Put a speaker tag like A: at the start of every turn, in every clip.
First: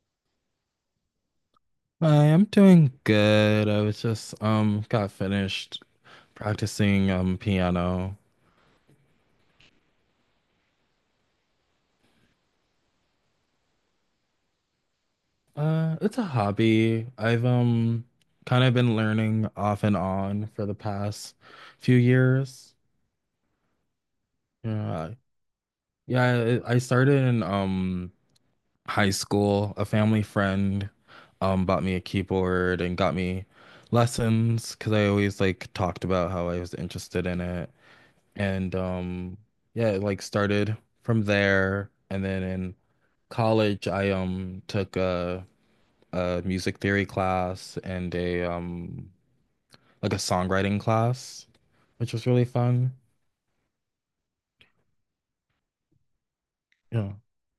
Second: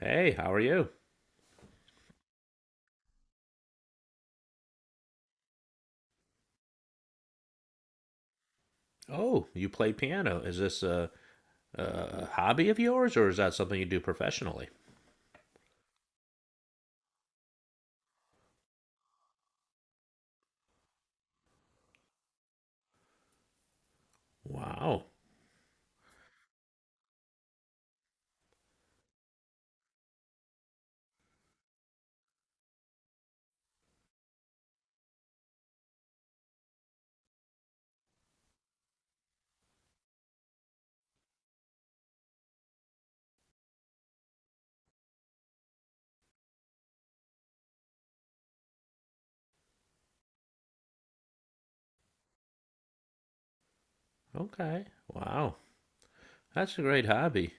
A: Hey, how are you?
B: Hi, I'm doing good. I was just got finished practicing piano.
A: Oh, you play piano. Is this a hobby of yours, or is that something you do professionally?
B: It's a hobby. I've kind of been learning off and on for the past few years.
A: Wow.
B: Yeah. Yeah, I started in high school. A family friend bought me a keyboard and got me lessons because I always like talked about how I was interested in it. And yeah, it like started from there. And then in college I took a music theory class and a like a songwriting class, which was really fun.
A: Okay. Wow. That's a great
B: Yeah.
A: hobby.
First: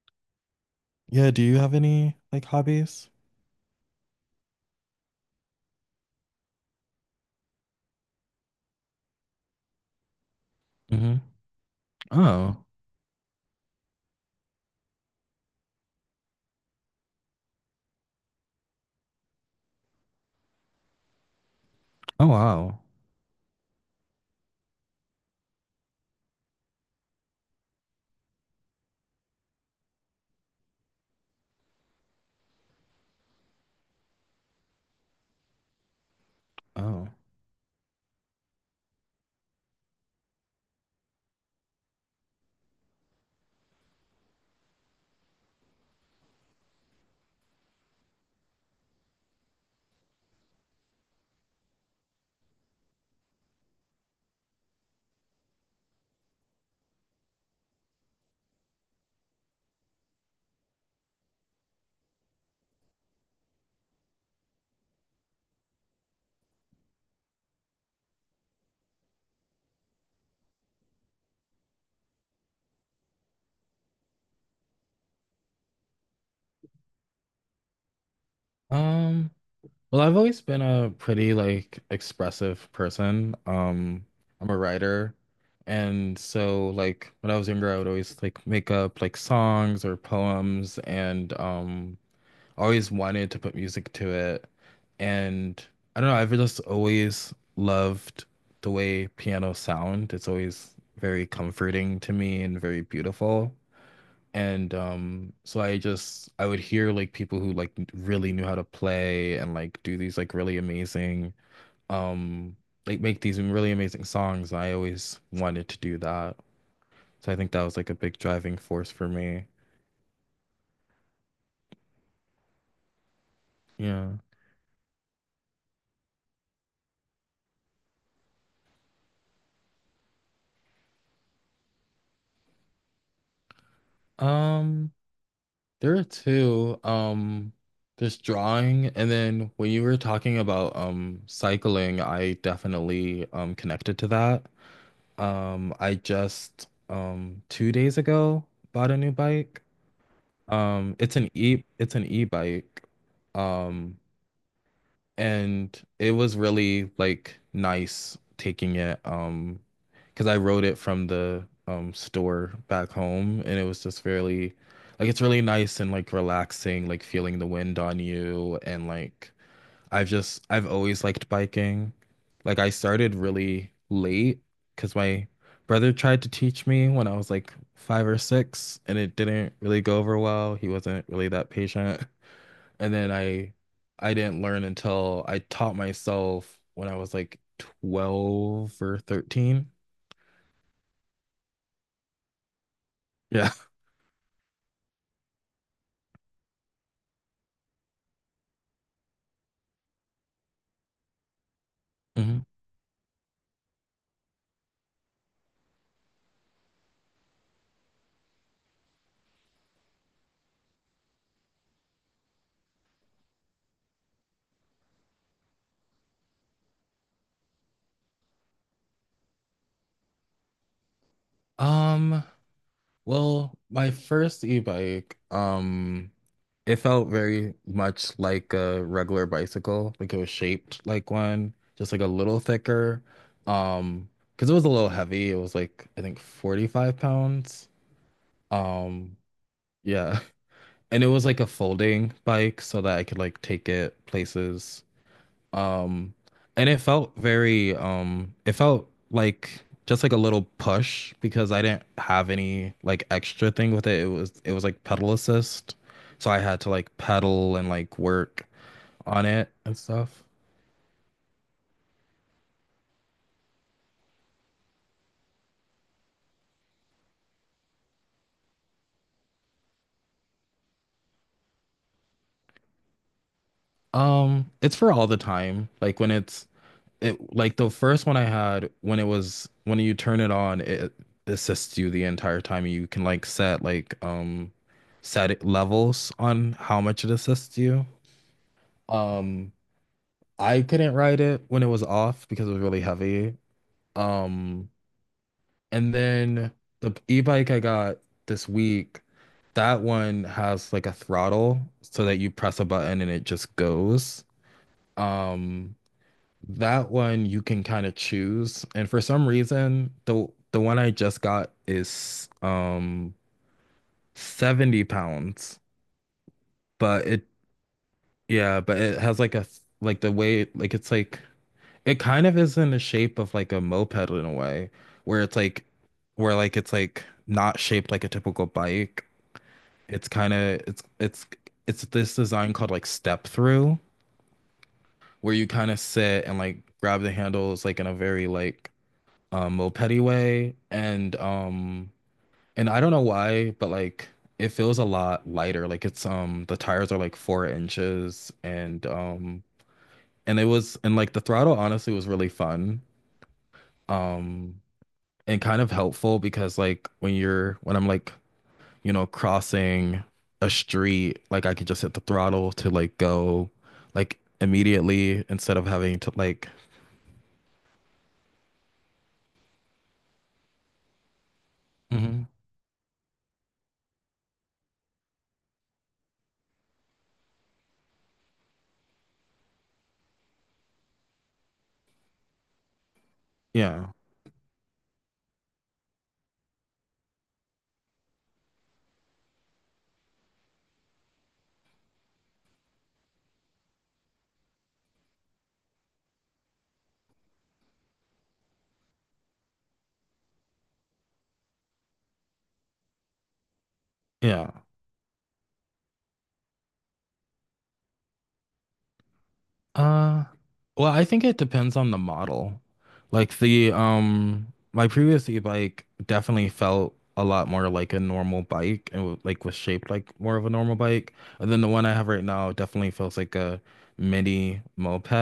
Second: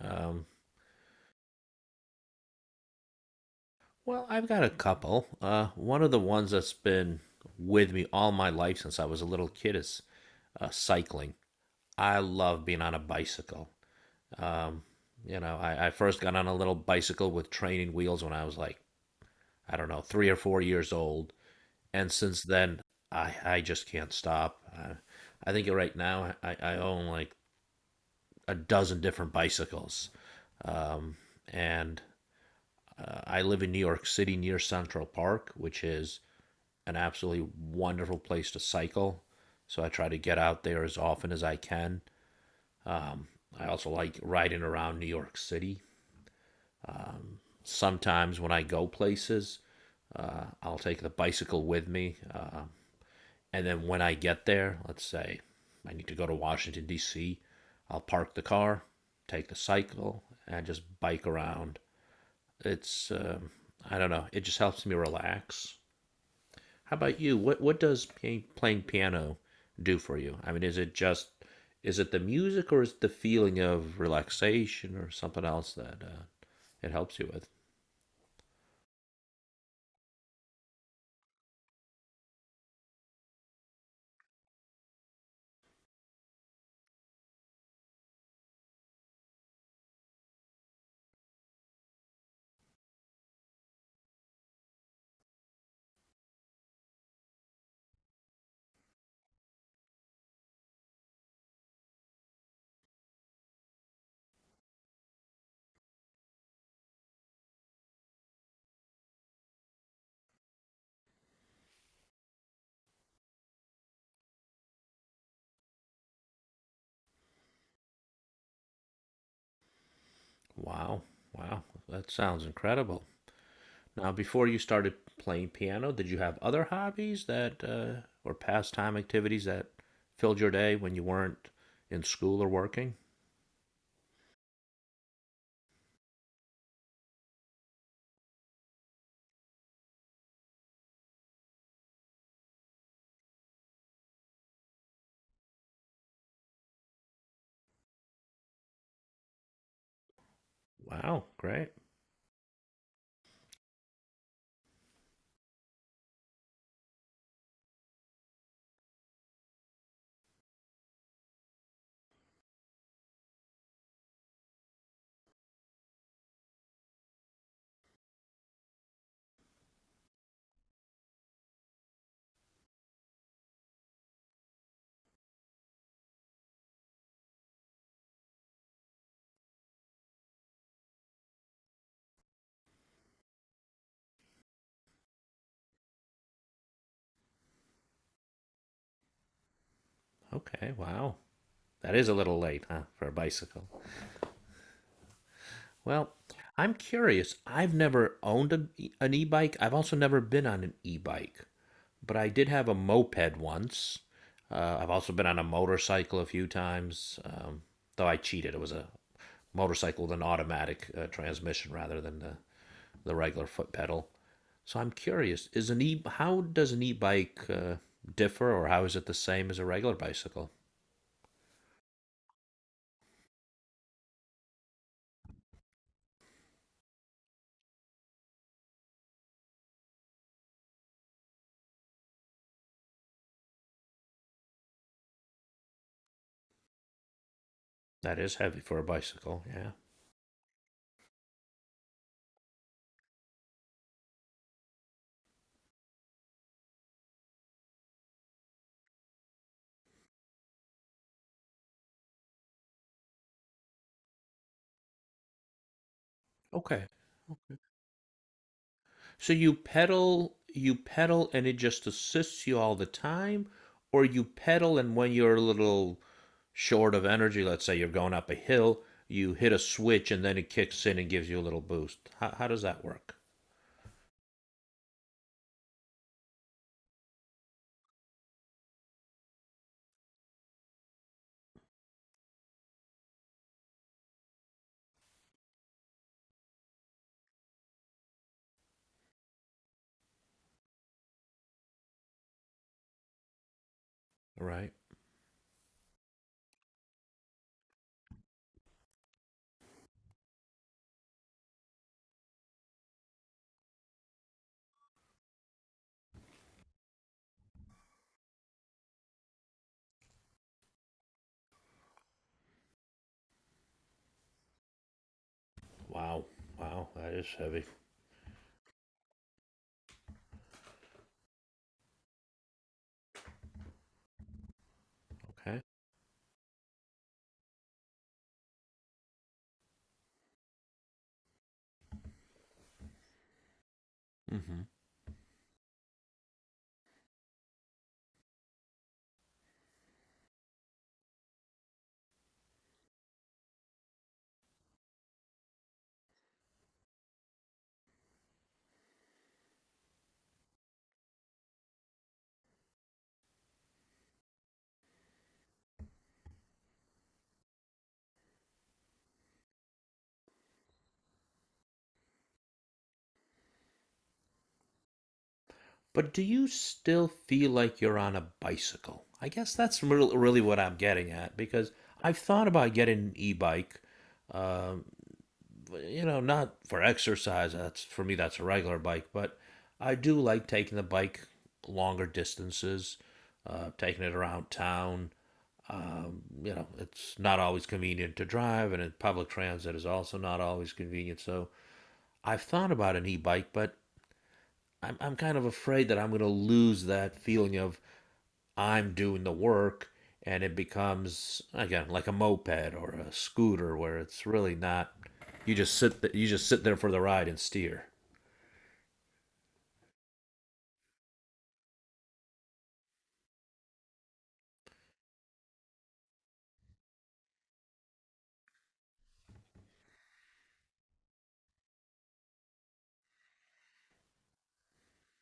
A: Um,
B: Yeah, do you have any like hobbies?
A: well, I've got a couple. One of the ones that's been with me all my life since I was a little kid is
B: Hmm.
A: cycling. I
B: Oh.
A: love being on a bicycle. Um, I first got on a little bicycle with training wheels when I was like, I don't know, 3 or 4 years old. And
B: Oh
A: since
B: wow.
A: then, I just can't stop. I think right now I own like a dozen different bicycles, and I live in New York City near Central Park, which is an
B: Oh.
A: absolutely wonderful place to cycle. So I try to get out there as often as I can. I also like riding around New York City. Sometimes when I go places, I'll take the bicycle with me. And then when I get there, let's say I need to go to Washington, D.C., I'll park the car, take the cycle, and just bike around. It's, I don't know, it just helps me relax. How about you? What does playing piano do for you? I mean, is it just, is it the music, or is it the feeling of relaxation or something else that it helps you with?
B: Um Well, I've always been a pretty like expressive person. I'm a writer. And so like when I was younger, I would always like make up like songs or poems and always wanted to put music to it. And I don't know, I've just always loved the way piano sound. It's always very comforting to me and very beautiful. And so I would hear like people who like really knew how to play and like do these like really amazing um like make these really amazing songs. I always wanted to do that. So I think that was like a big driving force for me.
A: Wow, wow, that sounds incredible. Now,
B: Yeah.
A: before you started playing piano, did you have other hobbies that or pastime activities that filled your day when you weren't in school or working?
B: Um, there are two. There's drawing and then when you were talking about cycling, I definitely connected to that. I just 2 days ago bought a new bike. It's
A: Wow,
B: an
A: great.
B: e-bike. Um, and it was really like nice taking it because I rode it from the store back home and it was just really like it's really nice and like relaxing, like feeling the wind on you and like I've always liked biking. Like I started really late because my brother tried to teach me when I was like five or six, and it didn't really go over well. He wasn't really that patient. And then I didn't learn until I taught myself when I was like 12 or 13.
A: Okay, wow. That is a little late, huh, for a
B: Yeah.
A: bicycle. Well, I'm curious. I've never owned an e-bike. I've also never been on an e-bike, but I
B: Mhm.
A: did have a moped once. I've also been on a motorcycle a few times, though I cheated. It was a motorcycle with an automatic transmission rather than the regular foot pedal. So I'm curious: is an e how does an e-bike differ, or how is it the same as a regular bicycle?
B: Um, well, my first e-bike, it felt very much like a regular bicycle. Like it was shaped like one, just like a little thicker. Um, because it was a little heavy. It was like I think 45 pounds.
A: That is heavy for a
B: Um,
A: bicycle. Yeah.
B: yeah. And it was like a folding bike so that I could like take it places. Um, and it felt very it felt like just like a little push because I didn't have any like extra thing with it. It was like pedal assist. So I had to
A: Okay.
B: like pedal and like work on
A: So
B: it
A: you
B: and stuff.
A: pedal, you pedal, and it just assists you all the time, or you pedal, and when you're a little short of energy, let's say you're going up a hill, you hit a switch, and then it kicks in and gives you a little boost. How does that work?
B: It's for all the time. Like when it's it like the first one I had when it was when you turn it on, it assists you the entire time. You can like set like levels on how much it assists you. Um I couldn't ride it when it was off because it was really heavy.
A: All
B: Um,
A: right.
B: and then the e-bike I got this week, that one has like a throttle so that you press a button and it just goes. Um, that one you can kind of choose. And for some reason, the one I just got is 70 pounds,
A: Wow. Wow.
B: but
A: That is
B: it
A: heavy.
B: yeah, but it has like a like the weight like it kind of is in the shape of like a moped in a way, where it's
A: Okay.
B: like where like it's like not shaped like a typical bike. It's kind of it's this design called like step through,
A: Mm-hmm.
B: where you kind of sit and like grab the handles like in a very like mopedy way. And I don't know why, but like it feels a lot lighter. Like it's the tires are like 4 inches and it was and like the throttle honestly was really fun. Um and kind of helpful because like when you're when I'm like, you know, crossing a street, like I could just hit the throttle to like go like immediately instead of having
A: But
B: to
A: do you
B: like
A: still feel like you're on a bicycle? I guess that's real really what I'm getting at, because I've
B: hmm
A: thought about getting an e-bike. Um, Not for exercise. That's for me. That's a regular bike, but I do like taking the bike longer distances,
B: yeah.
A: taking it around town. It's not always convenient to drive, and in public transit is also not always convenient. So I've thought about an e-bike, but I'm kind of afraid that I'm going to lose that feeling of I'm doing the work, and it becomes again like a moped or a scooter where it's
B: Yeah.
A: really not you just sit you just sit there for the ride and steer
B: Uh, well, I think it depends on the model. Like the my previous e-bike definitely felt a lot more like a normal bike and like was shaped like more of a normal bike. And then the one I have right now definitely feels like a mini moped.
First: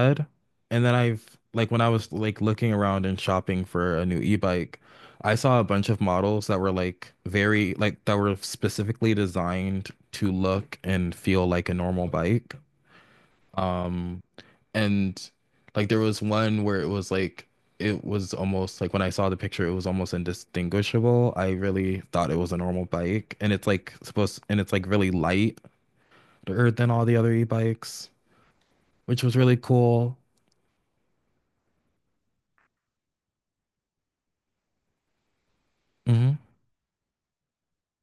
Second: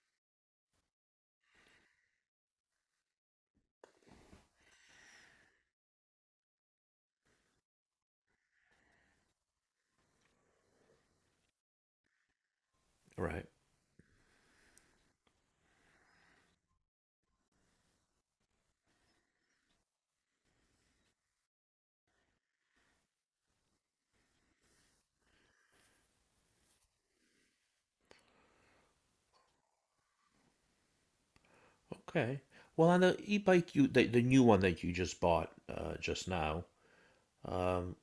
B: And then I've like when I was like looking around and shopping for a new e-bike, I saw a bunch of models that were like very like that were specifically designed to look and feel like a normal bike.
A: right.
B: Um and like there was one where it was like it was almost like when I saw the picture, it was almost indistinguishable. I really thought it was a normal bike, and it's like supposed and it's like really lighter than all the other e-bikes, which was really cool.
A: Okay, well, on the e-bike, you the new one that you just bought just
B: Hmm.
A: now, um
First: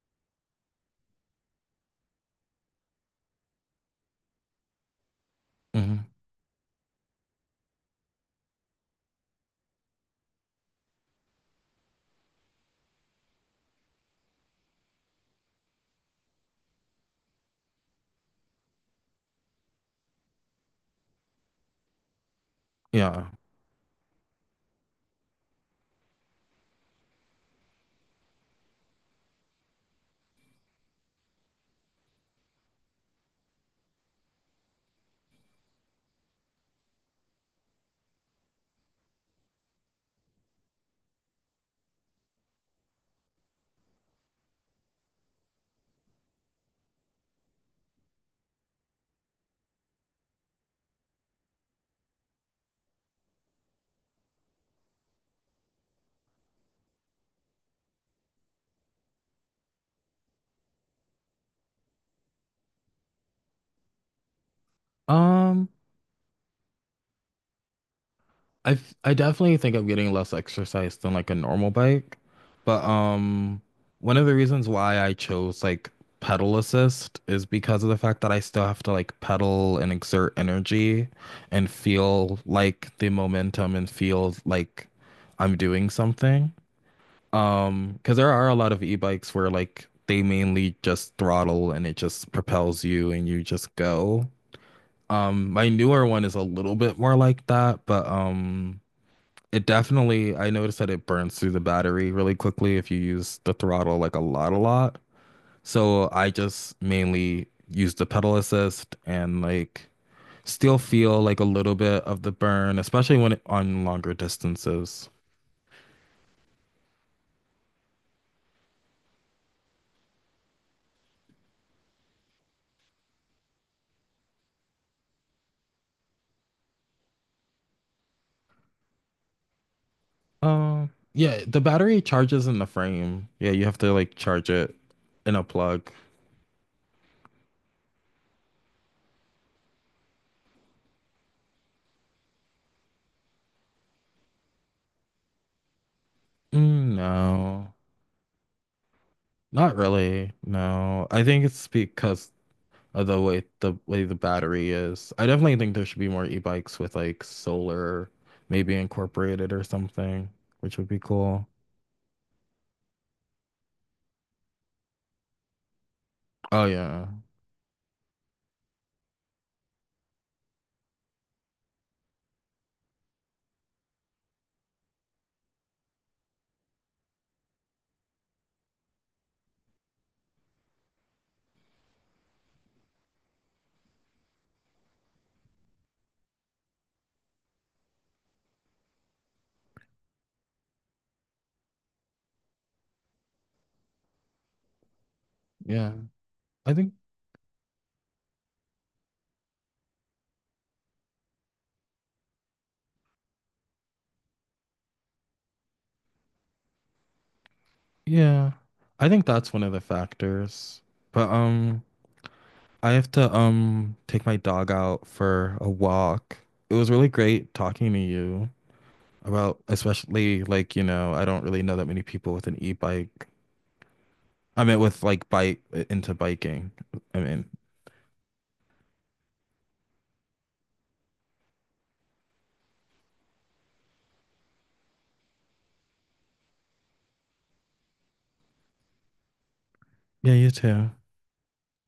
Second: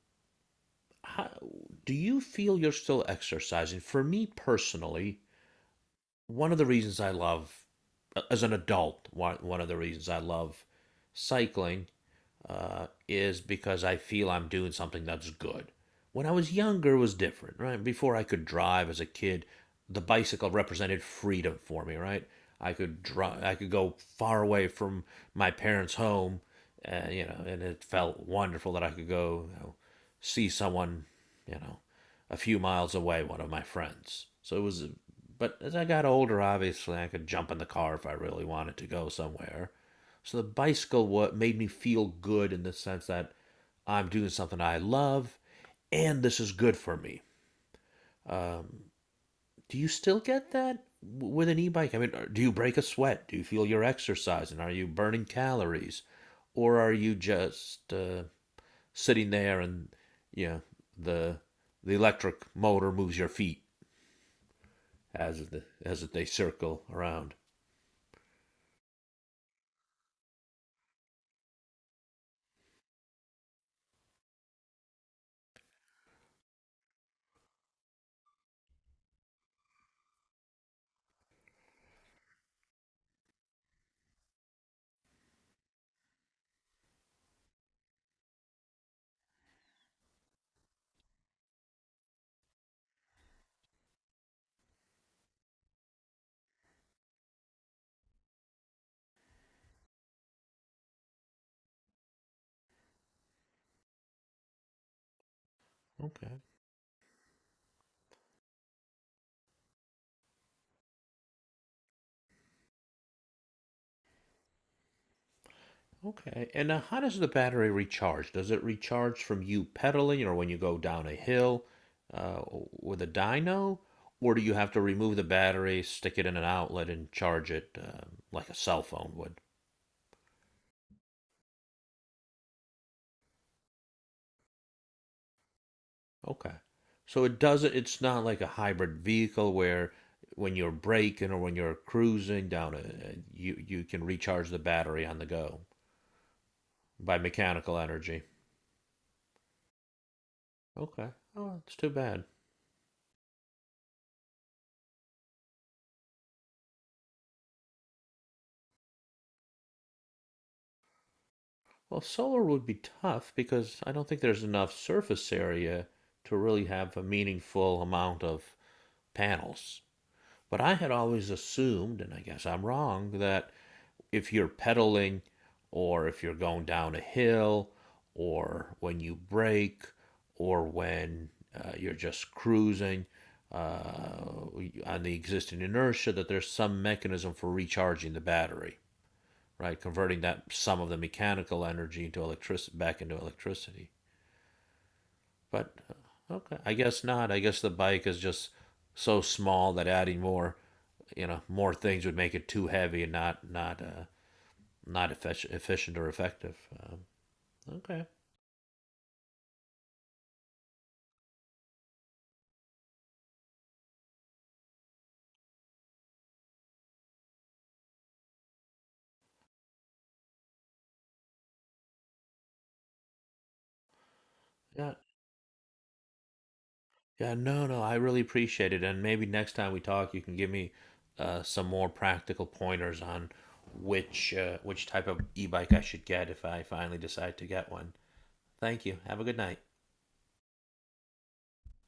A: how, do you feel you're still exercising? For me personally,
B: Hmm.
A: one of the reasons I love as an adult, one of the reasons I love cycling is because I feel I'm doing something that's good. When I was younger, it was different, right? Before I could drive as a kid, the bicycle represented freedom for me, right? I could
B: Yeah.
A: drive, I could go far away from my parents' home, and and it felt wonderful that I could go, see someone, you know, a few miles away, one of my friends. So it was, but as I got older, obviously, I could jump in the car if I really wanted to go somewhere. So the bicycle what made me feel good in the sense that I'm doing something I love, and this is good for me. Um, do you still get that with an e-bike? I mean, do you break a sweat? Do you feel you're exercising? Are you burning calories, or are you just sitting there and you know the the electric motor moves your feet as the,
B: Um,
A: as they circle around?
B: I definitely think I'm getting less exercise than like a normal bike, but one of the reasons why I chose like pedal assist is because of the fact that I still have to like pedal and exert energy and feel like the momentum and feel like I'm doing something. Because there are a lot of e-bikes where like they mainly just throttle and it just propels you and you just go. My newer one is a little bit more like that, but. It definitely, I noticed that it burns through the battery really quickly if you use the throttle like a lot, a lot. So I
A: Okay.
B: just mainly use the pedal assist and like still feel like a little bit of the burn, especially when it, on longer distances.
A: Okay. And how does the battery recharge? Does it recharge from you pedaling, or when you go down a hill uh, with a dyno? Or do you have to remove the battery, stick it in an outlet, and charge it like a cell phone would?
B: Yeah, the battery charges in the frame. Yeah, you have to like charge it in a plug.
A: Okay. So it doesn't, it's not like a hybrid vehicle where when you're braking or when you're cruising down, you can recharge the battery on the go
B: Mm,
A: by
B: no,
A: mechanical energy.
B: not really. No,
A: Okay.
B: I think
A: Oh,
B: it's
A: it's too bad.
B: because the way the battery is. I definitely think there should be more e-bikes with like solar maybe incorporated or something, which would be cool.
A: Well, solar would be tough because I don't think there's enough surface area to really
B: Oh
A: have a
B: yeah.
A: meaningful amount of panels. But I had always assumed, and I guess I'm wrong, that if you're pedaling or if you're going down a hill or when you brake or when you're just cruising uh, on the existing inertia, that there's some mechanism for recharging the battery, right? Converting that some of the mechanical energy into electricity back into electricity. But
B: Yeah.
A: okay,
B: I
A: I
B: think
A: guess not. I guess the bike is just so small that adding more, you know, more things would make it too heavy and not not efficient or effective. Um, okay,
B: yeah. I think that's one of the factors. But I have to take my dog out for a walk. It was really great talking to you about especially like, you know, I don't really know that many people with an e-bike. I mean
A: yeah,
B: with like bike into biking. I
A: yeah,
B: mean,
A: no, no, I really appreciate it, and maybe next time we talk, you can give me some more practical pointers on which type of e-bike I should get if I finally decide to get one. Thank you. Have a good night.
B: yeah, you too.